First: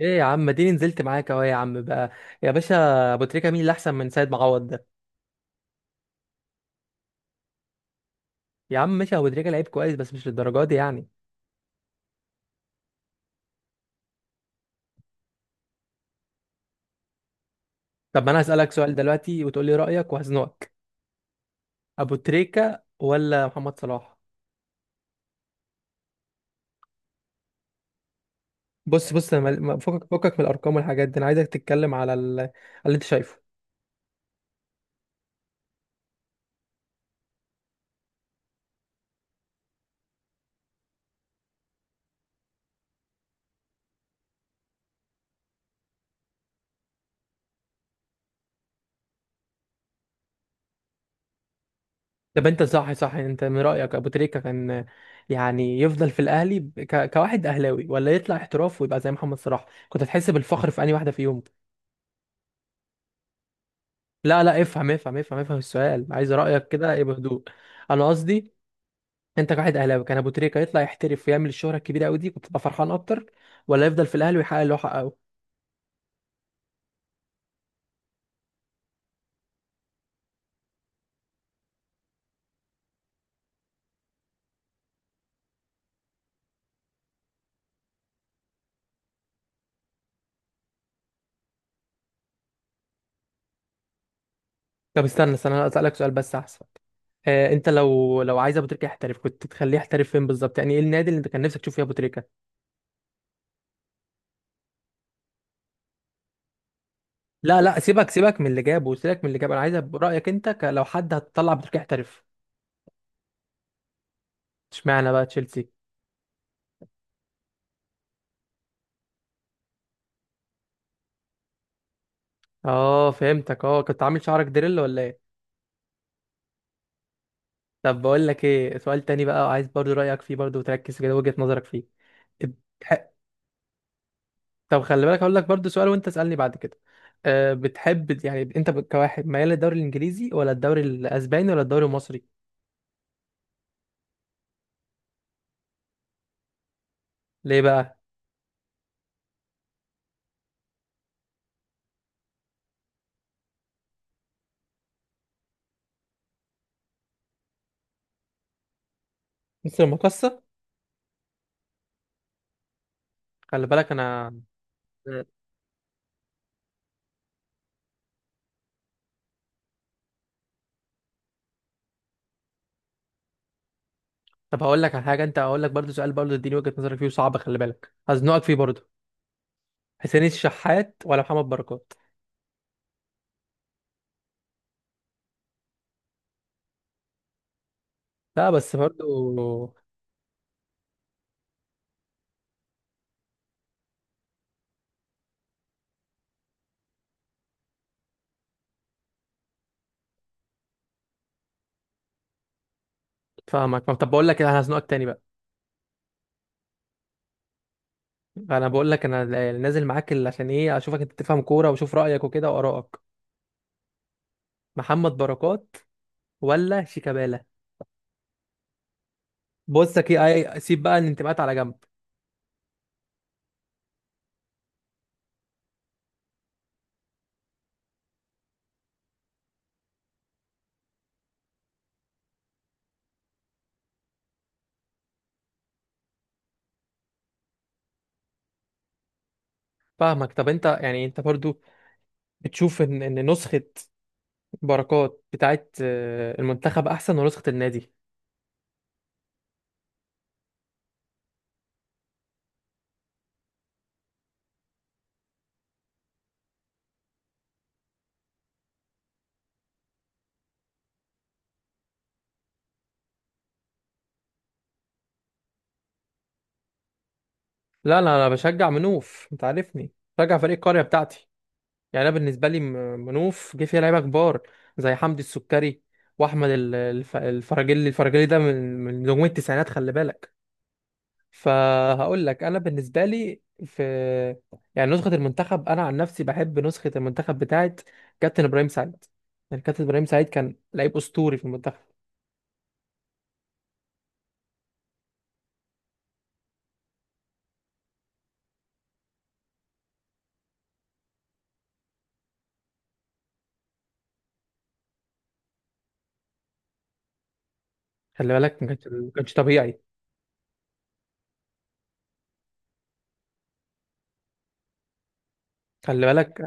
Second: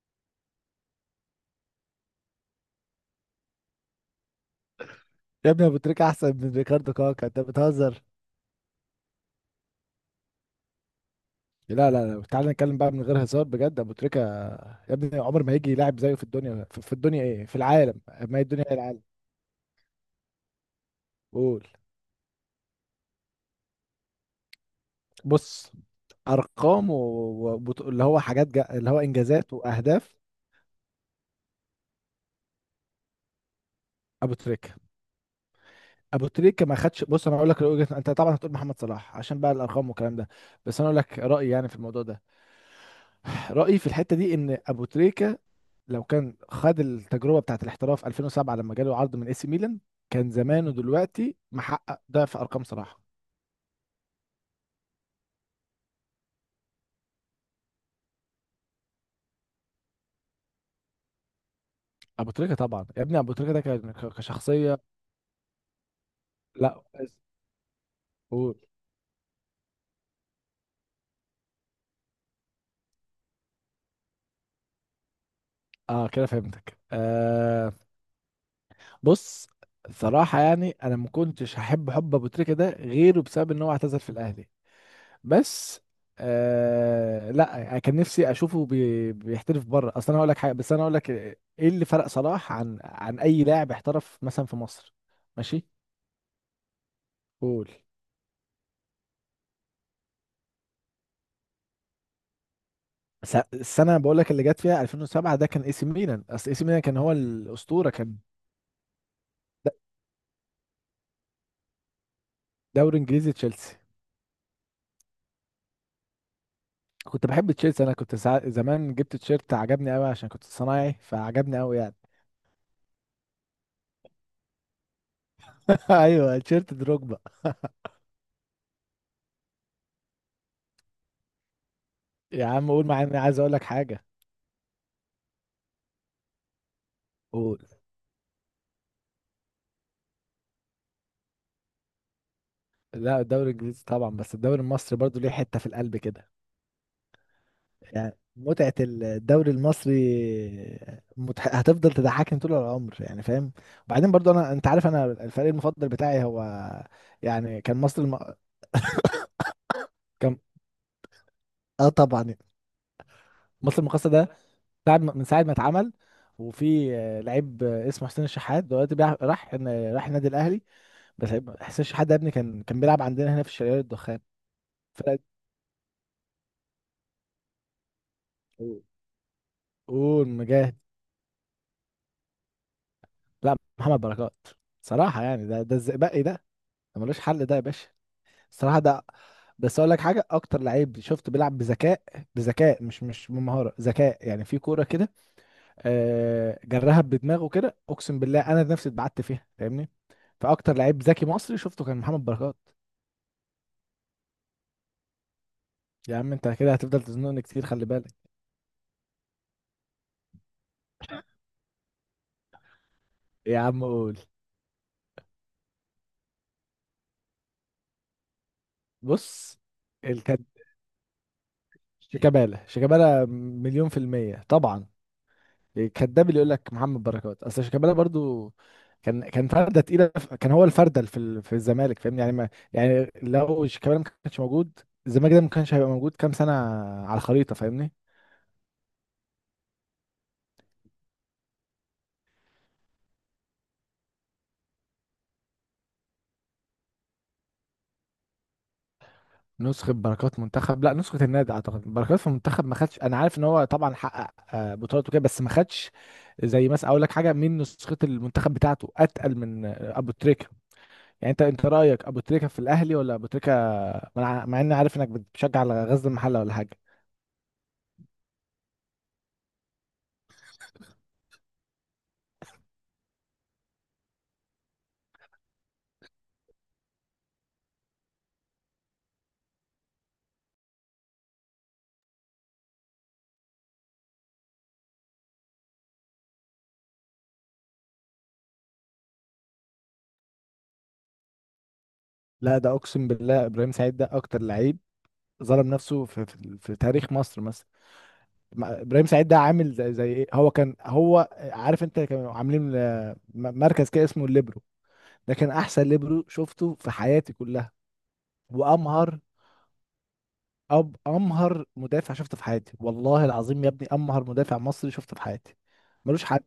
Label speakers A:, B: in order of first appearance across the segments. A: ايه يا عم اديني نزلت معاك اهو يا عم بقى. يا باشا، ابو تريكه مين اللي احسن من سيد معوض ده؟
B: يا ابني ابو تريكة احسن من ريكاردو كاكا، انت بتهزر.
A: يا عم ماشي، ابو تريكه لعيب كويس بس مش للدرجه دي يعني.
B: لا لا لا، تعالى نتكلم بقى من غير هزار بجد. ابو تريكة يا ابني عمر ما هيجي يلاعب زيه في الدنيا، في الدنيا، ايه في العالم،
A: طب ما
B: ما
A: انا
B: هي الدنيا
A: هسالك
B: هي
A: سؤال
B: العالم.
A: دلوقتي وتقول لي رايك وهزنقك.
B: قول.
A: ابو تريكه ولا محمد صلاح؟
B: بص، ارقام و... و... وبط- اللي هو حاجات جا... اللي هو
A: بص بص، انا
B: انجازات
A: فكك
B: واهداف.
A: فكك من الارقام والحاجات دي، انا عايزك تتكلم على اللي انت شايفه.
B: ابو تريكة، ما خدش. بص انا اقول لك انت طبعا هتقول محمد صلاح عشان بقى الارقام والكلام ده، بس انا اقول لك رايي يعني في الموضوع ده. رايي في الحته دي ان ابو تريكة لو كان خد التجربه بتاعت الاحتراف 2007 لما جاله عرض من اي سي ميلان، كان زمانه دلوقتي محقق ضعف
A: طب انت
B: ارقام
A: صح
B: صلاح.
A: صح، انت من رايك ابو تريكه كان يعني يفضل في الاهلي كواحد اهلاوي، ولا يطلع احتراف ويبقى زي محمد صلاح؟ كنت هتحس بالفخر في انهي واحده فيهم؟
B: ابو تريكه طبعا، يا ابني ابو تريكه ده كان
A: لا لا،
B: كشخصيه.
A: افهم افهم افهم افهم السؤال، عايز رأيك
B: لا
A: كده ايه
B: بس-
A: بهدوء. انا قصدي،
B: قول.
A: انت كواحد اهلاوي كان ابو تريكة يطلع يحترف ويعمل الشهرة الكبيرة قوي دي، كنت تبقى فرحان اكتر، ولا يفضل في الاهلي ويحقق اللي هو حققه؟
B: اه كده فهمتك. آه بص، صراحه يعني انا ما كنتش هحب حب ابو تريكه ده غيره بسبب ان هو اعتزل في الاهلي، بس آه لا، كان نفسي اشوفه بي بيحترف بره. اصل انا هقول لك حاجه، بس انا هقول لك ايه اللي فرق صلاح عن اي لاعب احترف مثلا في مصر.
A: طب استنى استنى،
B: ماشي.
A: انا اسالك سؤال بس احسن. آه، انت
B: قول.
A: لو عايز ابو تريكة يحترف، كنت تخليه يحترف فين بالظبط؟ يعني ايه النادي اللي انت كان نفسك تشوف فيه ابو تريكة؟
B: السنه بقول لك اللي جت فيها 2007، ده كان اي سي ميلان، اصل اي سي ميلان كان هو
A: لا لا،
B: الاسطوره
A: سيبك
B: كان.
A: سيبك من اللي جابه، سيبك من اللي جابه، انا عايز
B: د-
A: رأيك انت، لو حد هتطلع ابو تريكة يحترف.
B: دوري انجليزي، تشيلسي.
A: اشمعنى بقى تشيلسي؟
B: كنت بحب تشيلسي، انا كنت ساعة زمان جبت تيشيرت عجبني قوي عشان كنت صنايعي فعجبني قوي يعني.
A: اه فهمتك، اه كنت عامل شعرك دريل ولا ايه؟
B: ايوه، تيشيرت دروجبا.
A: طب بقول لك ايه، سؤال تاني بقى وعايز برضو رأيك فيه برضو، وتركز كده وجهة نظرك فيه.
B: يا عم قول معايا،
A: بتح...
B: انا عايز اقول لك حاجه.
A: طب خلي بالك، هقول لك برضو سؤال وانت اسألني بعد كده. أه،
B: قول.
A: بتحب يعني انت كواحد ميال للدوري الانجليزي، ولا الدوري الاسباني، ولا الدوري المصري؟
B: لا الدوري الانجليزي طبعا، بس الدوري المصري برضو ليه حته في القلب كده.
A: ليه بقى؟
B: يعني متعة الدوري المصري هتفضل تضحكني طول العمر يعني فاهم. وبعدين برضو انا، انت عارف انا الفريق المفضل بتاعي هو، يعني كان مصر
A: مصر
B: كان.
A: المقصة.
B: اه طبعا.
A: خلي
B: مصر
A: بالك
B: المقاصة ده
A: انا.
B: ساعة ما-
A: مم.
B: من ساعة ما اتعمل، وفي آه، لعيب آه، اسمه حسين الشحات دلوقتي راح النادي الاهلي. بس حسين الشحات ده يا ابني كان بيلعب عندنا هنا في الشرقية الدخان.
A: طب هقول لك على
B: فرقة.
A: حاجة، انت هقول لك برضو سؤال برضو، اديني وجهة نظرك فيه وصعب، خلي بالك هزنقك فيه برضو. حسين
B: قول مجاهد.
A: الشحات ولا محمد بركات؟
B: لا محمد بركات. صراحة يعني ده الزئبقي ده، ده ملوش حل ده يا باشا.
A: لا بس
B: الصراحه ده،
A: برضو.
B: بس اقول لك حاجه، اكتر لعيب شفته بيلعب بذكاء. بذكاء، مش بمهاره، ذكاء يعني في كوره كده. آه، جرها بدماغه كده اقسم بالله انا نفسي اتبعت فيها فاهمني. فاكتر لعيب ذكي مصري شفته كان محمد بركات.
A: فاهمك. طب بقول لك انا هزنقك تاني بقى.
B: يا عم انت كده هتفضل تزنقني كتير، خلي بالك.
A: انا بقول لك، انا نازل معاك عشان ايه، اشوفك انت بتفهم كوره واشوف رايك وكده وارائك.
B: يا عم قول.
A: محمد بركات ولا شيكابالا؟
B: بص.
A: بصك ايه
B: الكد.
A: اي، سيب بقى الانتماءات على جنب.
B: شيكابالا مليون في المية طبعا. كداب اللي يقول لك محمد بركات، اصل شيكابالا برضو كان فرده تقيله، كان هو الفرده في في الزمالك فاهمني. يعني ما يعني لو شيكابالا ما كانش موجود، الزمالك ده ما كانش هيبقى موجود كام سنه على الخريطه فاهمني.
A: فاهمك. طب انت يعني انت برضو بتشوف ان نسخه بركات بتاعت المنتخب احسن، ونسخه النادي؟
B: نسخه بركات منتخب؟ لا نسخه النادي. اعتقد بركات في المنتخب ما خدش، انا عارف ان هو طبعا حقق آه، بطولات وكده، بس ما خدش. زي مثلا اقول لك حاجه، من نسخه المنتخب بتاعته اتقل من آه، ابو تريكه. يعني انت، رايك ابو تريكه في الاهلي ولا ابو تريكه، مع اني عارف انك بتشجع على غزل المحله ولا حاجه.
A: لا لا، انا بشجع منوف، انت عارفني، بشجع فريق القريه بتاعتي. يعني انا بالنسبه لي منوف جه فيها لعيبه كبار، زي حمدي السكري، واحمد الفراجيلي. الفراجيلي ده من نجوم التسعينات خلي بالك. فهقول لك انا بالنسبه لي في، يعني نسخه المنتخب، انا عن نفسي بحب نسخه المنتخب بتاعت كابتن ابراهيم سعيد. يعني كابتن ابراهيم سعيد كان لعيب اسطوري في المنتخب.
B: لا ده اقسم بالله ابراهيم سعيد ده اكتر لعيب ظلم نفسه في, تاريخ مصر مثلا. ابراهيم سعيد ده عامل زي, ايه، هو كان هو عارف انت كانوا عاملين آه، مركز كده اسمه الليبرو. ده كان احسن ليبرو شفته في حياتي كلها.
A: خلي بالك ما كانش ما
B: وامهر
A: كانش طبيعي.
B: امهر مدافع شفته في حياتي، والله العظيم يا ابني امهر مدافع مصري شفته في حياتي.
A: خلي
B: ملوش
A: بالك
B: حد.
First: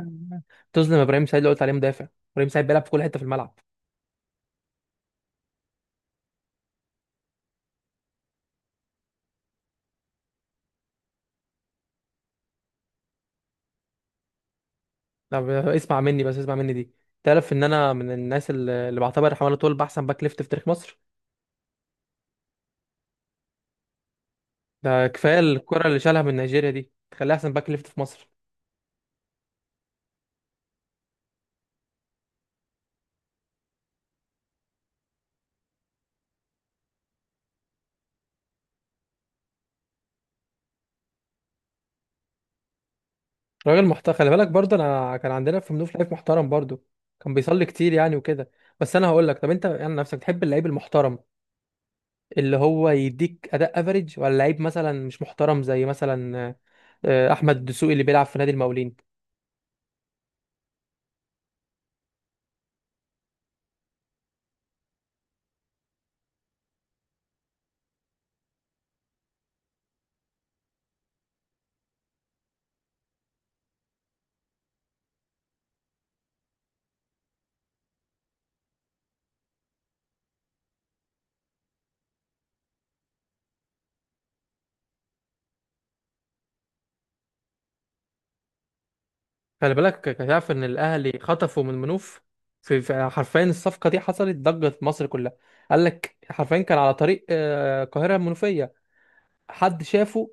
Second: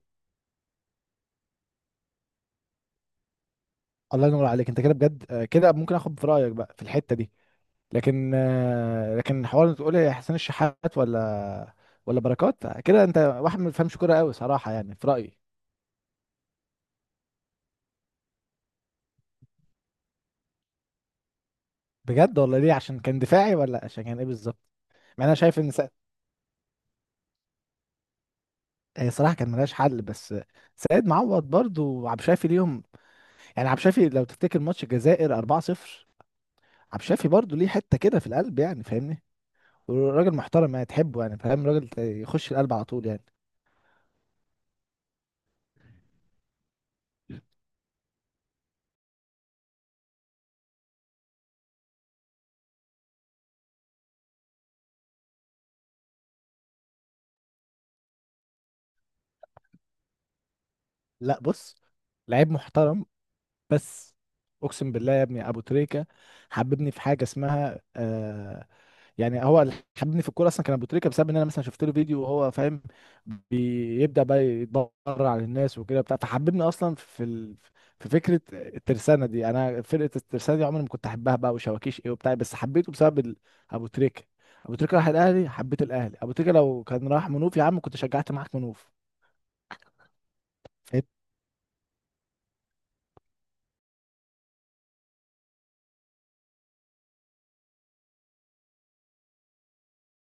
A: تظلم ابراهيم سعيد اللي قلت عليه مدافع، ابراهيم سعيد بيلعب في كل حته في الملعب.
B: الله ينور عليك، انت كده بجد آه، كده ممكن اخد في رايك بقى في الحته دي. لكن آه، حوار تقول لي حسين الشحات ولا بركات كده، انت واحد ما بيفهمش كوره قوي صراحه يعني في رايي.
A: طب اسمع مني بس، اسمع مني دي، تعرف ان انا من الناس اللي بعتبر حماده طول احسن باك ليفت في تاريخ مصر؟
B: بجد؟ ولا ليه، عشان كان دفاعي ولا عشان كان ايه بالظبط؟
A: ده
B: مع إن انا
A: كفايه
B: شايف ان
A: الكره اللي شالها من نيجيريا دي تخليها احسن باك ليفت في مصر.
B: هي صراحه كان ملهاش حل، بس سيد معوض برضو وعبد الشافي ليهم. يعني عبد الشافي لو تفتكر ماتش الجزائر 4-0، عبد الشافي برضو ليه حته كده في القلب يعني فاهمني. وراجل محترم يعني تحبه يعني فاهم، راجل يخش القلب على طول يعني.
A: راجل محترم خلي بالك، برضه انا كان عندنا في منوف لعيب محترم برضه، كان بيصلي كتير يعني وكده. بس انا هقول لك، طب انت يعني نفسك تحب اللعيب المحترم اللي هو يديك اداء افريج، ولا لعيب مثلا مش محترم زي مثلا احمد دسوقي اللي بيلعب في نادي المقاولين؟
B: لا بص، لعيب محترم. بس اقسم بالله يا ابني ابو تريكه حببني في حاجه اسمها آه، يعني هو اللي حببني في الكوره اصلا كان ابو تريكه، بسبب ان انا مثلا شفت له فيديو وهو فاهم بيبدا بقى يتبرع على الناس وكده بتاع، فحببني اصلا في في فكره الترسانه دي. انا فرقه الترسانه دي عمري ما كنت احبها بقى، وشواكيش ايه وبتاع، بس حبيته بسبب ابو تريكه. ابو تريكه راح الاهلي حبيت الاهلي، ابو تريكه لو كان راح منوف يا عم كنت شجعت معاك منوف.
A: خلي بالك، تعرف ان
B: فاهم؟
A: الاهلي خطفوا من منوف؟ حرفيا الصفقه دي حصلت ضجه في مصر كلها. قال لك حرفيا كان على طريق القاهره المنوفيه، حد شافه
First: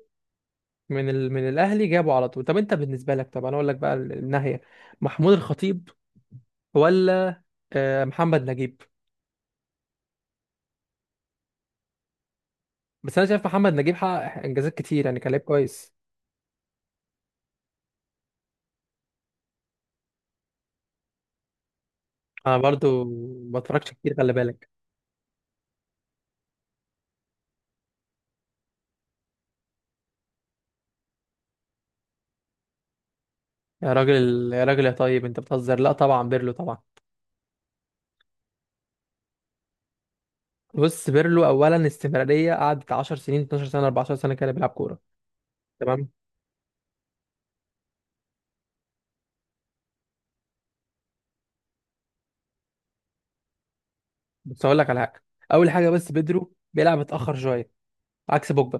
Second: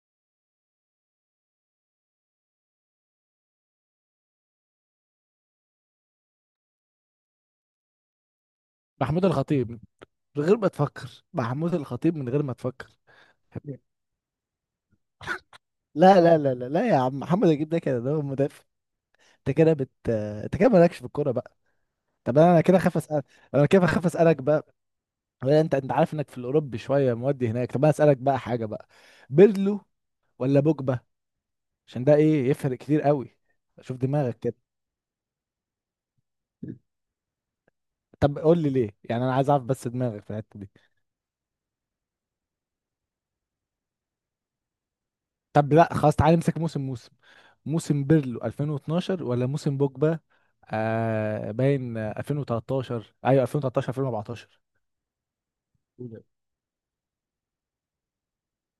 A: من من الاهلي جابه على طول. طب انت بالنسبه لك، طب انا اقول لك بقى الناحيه، محمود الخطيب ولا محمد نجيب؟
B: محمود الخطيب. من غير ما تفكر، محمود الخطيب من غير ما تفكر.
A: بس انا شايف محمد نجيب حقق انجازات كتير يعني، كان لعيب كويس.
B: لا لا لا لا لا يا عم، محمد الجيب ده كده ده هو مدافع. انت كده انت كده مالكش في الكوره بقى. طب
A: انا
B: انا كده خاف
A: برضو
B: اسال.
A: ما
B: انا كده
A: بتفرجش
B: خاف
A: كتير خلي
B: اسالك
A: بالك.
B: بقى. ولا انت، عارف انك في الاوروبي شويه مودي هناك. طب انا اسالك بقى حاجه بقى، بيرلو ولا بوجبا؟ عشان ده ايه يفرق كتير قوي.
A: يا
B: شوف دماغك
A: راجل
B: كده.
A: يا راجل يا طيب، انت بتهزر؟ لا طبعا بيرلو طبعا.
B: طب قول لي ليه يعني انا عايز اعرف بس دماغك في الحته دي.
A: بص، بيرلو اولا استمراريه، قعدت 10 سنين 12 سنه 14 سنه كده بيلعب كوره.
B: طب لا
A: تمام.
B: خلاص، تعالى نمسك موسم موسم بيرلو 2012 ولا موسم بوجبا. آه باين آه، 2013، ايوه 2013 2014.
A: بس هقول لك على حاجه، اول حاجه بس بيدرو بيلعب متاخر شويه، عكس بوجبا.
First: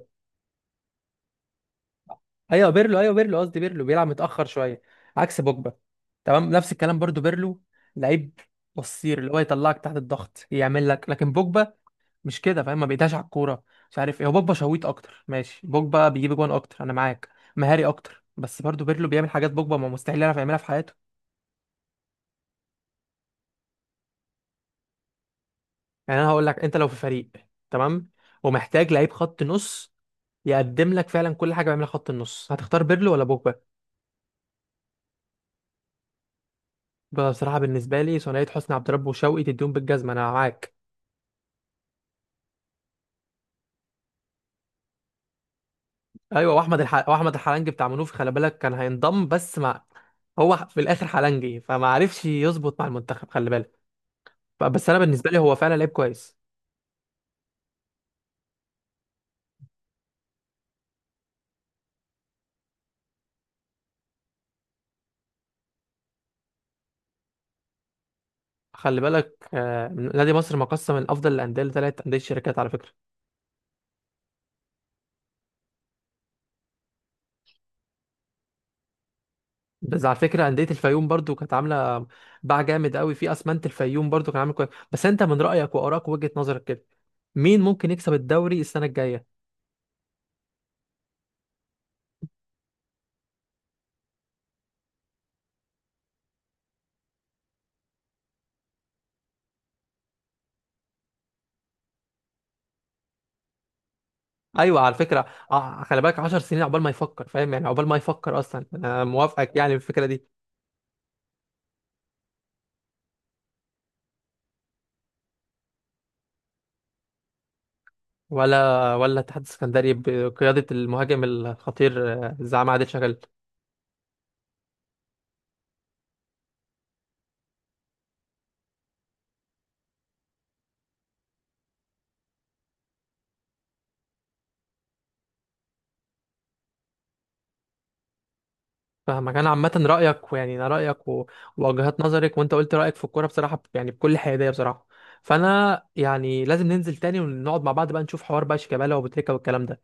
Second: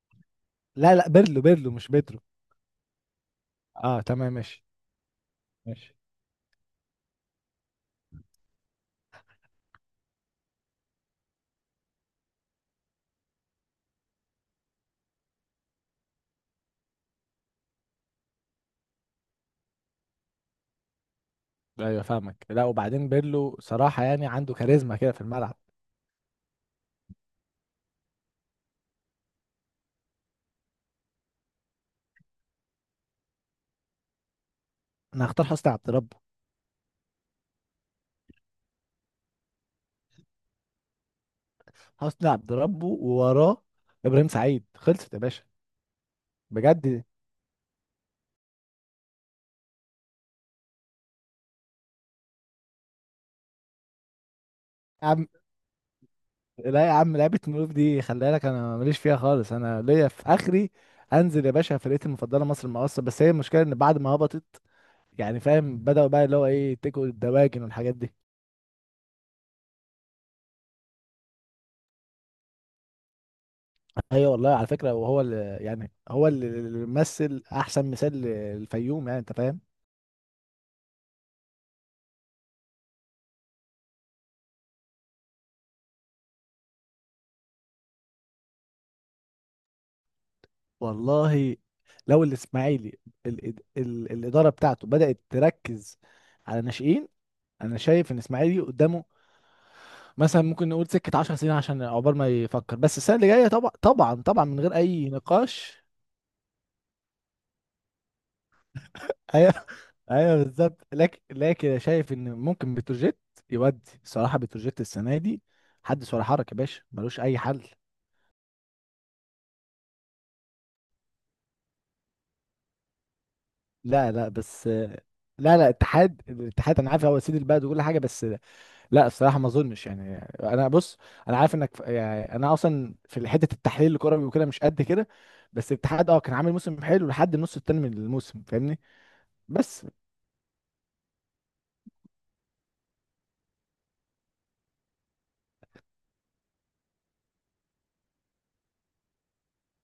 B: لا لا، بيرلو مش بيدرو.
A: ايوه بيرلو، ايوه بيرلو قصدي، بيرلو
B: اه
A: بيلعب
B: تمام
A: متاخر
B: ماشي.
A: شويه عكس بوجبا.
B: ماشي.
A: تمام. نفس الكلام برضو، بيرلو لعيب قصير اللي هو يطلعك تحت الضغط، يعمل لك، لكن بوجبا مش كده فاهم، ما بيدهش على الكوره، مش عارف ايه هو. بوجبا شويت اكتر، ماشي، بوجبا بيجيب جوان اكتر انا معاك، مهاري اكتر، بس برضو بيرلو بيعمل حاجات بوجبا ما مستحيل يعرف يعملها في حياته.
B: ايوه فاهمك. لا وبعدين بيرلو صراحه يعني عنده كاريزما كده في الملعب.
A: يعني انا هقول لك، انت لو في فريق، تمام، ومحتاج لعيب خط نص يقدم لك فعلا كل حاجه بيعملها خط النص، هتختار بيرلو ولا بوجبا؟
B: انا هختار حسني عبد ربه.
A: بصراحه بالنسبه لي ثنائيه حسني عبد ربه وشوقي تديهم بالجزمه، انا معاك.
B: حسني عبد ربه، ووراه ابراهيم سعيد. خلصت يا باشا.
A: ايوه
B: بجد يا
A: واحمد الحلنجي بتاع منوفي خلي بالك، كان هينضم بس مع، هو في الاخر حلنجي فما عرفش يظبط مع المنتخب خلي بالك. بس انا
B: عم.
A: بالنسبه لي هو فعلا لعيب كويس.
B: لا يا عم لعبه ملوك دي خلي بالك انا ماليش فيها خالص، انا ليا في اخري. انزل يا باشا، فرقتي المفضله مصر المقاصه، بس هي المشكله ان بعد ما هبطت يعني فاهم، بدأوا بقى اللي هو ايه تكوا الدواجن والحاجات دي.
A: خلي بالك نادي مصر مقسم من افضل الانديه لثلاث انديه شركات على فكره.
B: ايوه والله، على فكره وهو اللي يعني هو اللي مثل احسن مثال للفيوم يعني انت فاهم.
A: بس على فكره انديه الفيوم برضو كانت عامله باع جامد قوي، في اسمنت الفيوم برضو كان عامل كويس. بس انت من رايك وارائك وجهه نظرك كده، مين ممكن يكسب الدوري السنه الجايه؟
B: والله لو الاسماعيلي ال الاداره بتاعته بدات تركز على ناشئين، انا شايف ان الاسماعيلي قدامه مثلا ممكن نقول سكه 10 سنين عشان عقبال ما يفكر، بس السنه اللي جايه طبعا طبعا طبعا من غير
A: ايوه على
B: اي
A: فكره
B: نقاش.
A: خلي بالك 10 سنين عقبال ما يفكر، فاهم يعني عقبال ما يفكر اصلا، انا
B: ايوه.
A: موافقك يعني في الفكره دي.
B: ايوه بالظبط. لكن شايف ان ممكن بتروجيت يودي، صراحه بتروجيت السنه دي حدث ولا حرج يا باشا ملوش اي حل.
A: ولا اتحاد السكندري بقياده المهاجم الخطير زعيم عادل شغال.
B: لا لا بس، لا لا اتحاد، الاتحاد انا عارف هو سيد البلد وكل حاجه، بس لا الصراحه ما اظنش يعني. انا بص، انا عارف انك يعني انا اصلا في حته التحليل الكروي وكده مش قد كده، بس الاتحاد اه كان عامل موسم حلو لحد النص التاني من الموسم فاهمني.
A: فاهمك. انا عامه
B: بس
A: رايك ويعني انا رايك ووجهات نظرك، وانت قلت رايك في الكوره بصراحه، يعني بكل حياديه بصراحه. فانا يعني لازم ننزل تاني ونقعد مع بعض بقى، نشوف حوار بقى شيكابالا وبوتريكا والكلام ده.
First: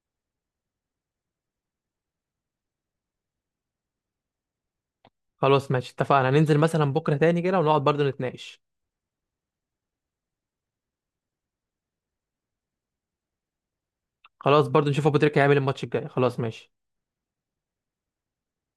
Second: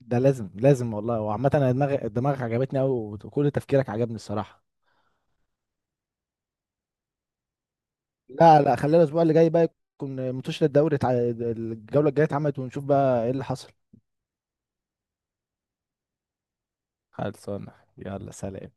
B: ده لازم لازم والله. وعامه انا دماغك عجبتني قوي، وكل تفكيرك عجبني الصراحه.
A: خلاص ماشي اتفقنا، هننزل مثلا بكره تاني كده ونقعد برضو نتناقش.
B: لا لا خلينا الاسبوع اللي جاي بقى، يكون منتشر الدوري الجوله الجايه اتعملت ونشوف بقى ايه اللي حصل.
A: خلاص برضو نشوف أبو تريكة هيعمل الماتش الجاي. خلاص ماشي.
B: خلصانه. يلا سلام.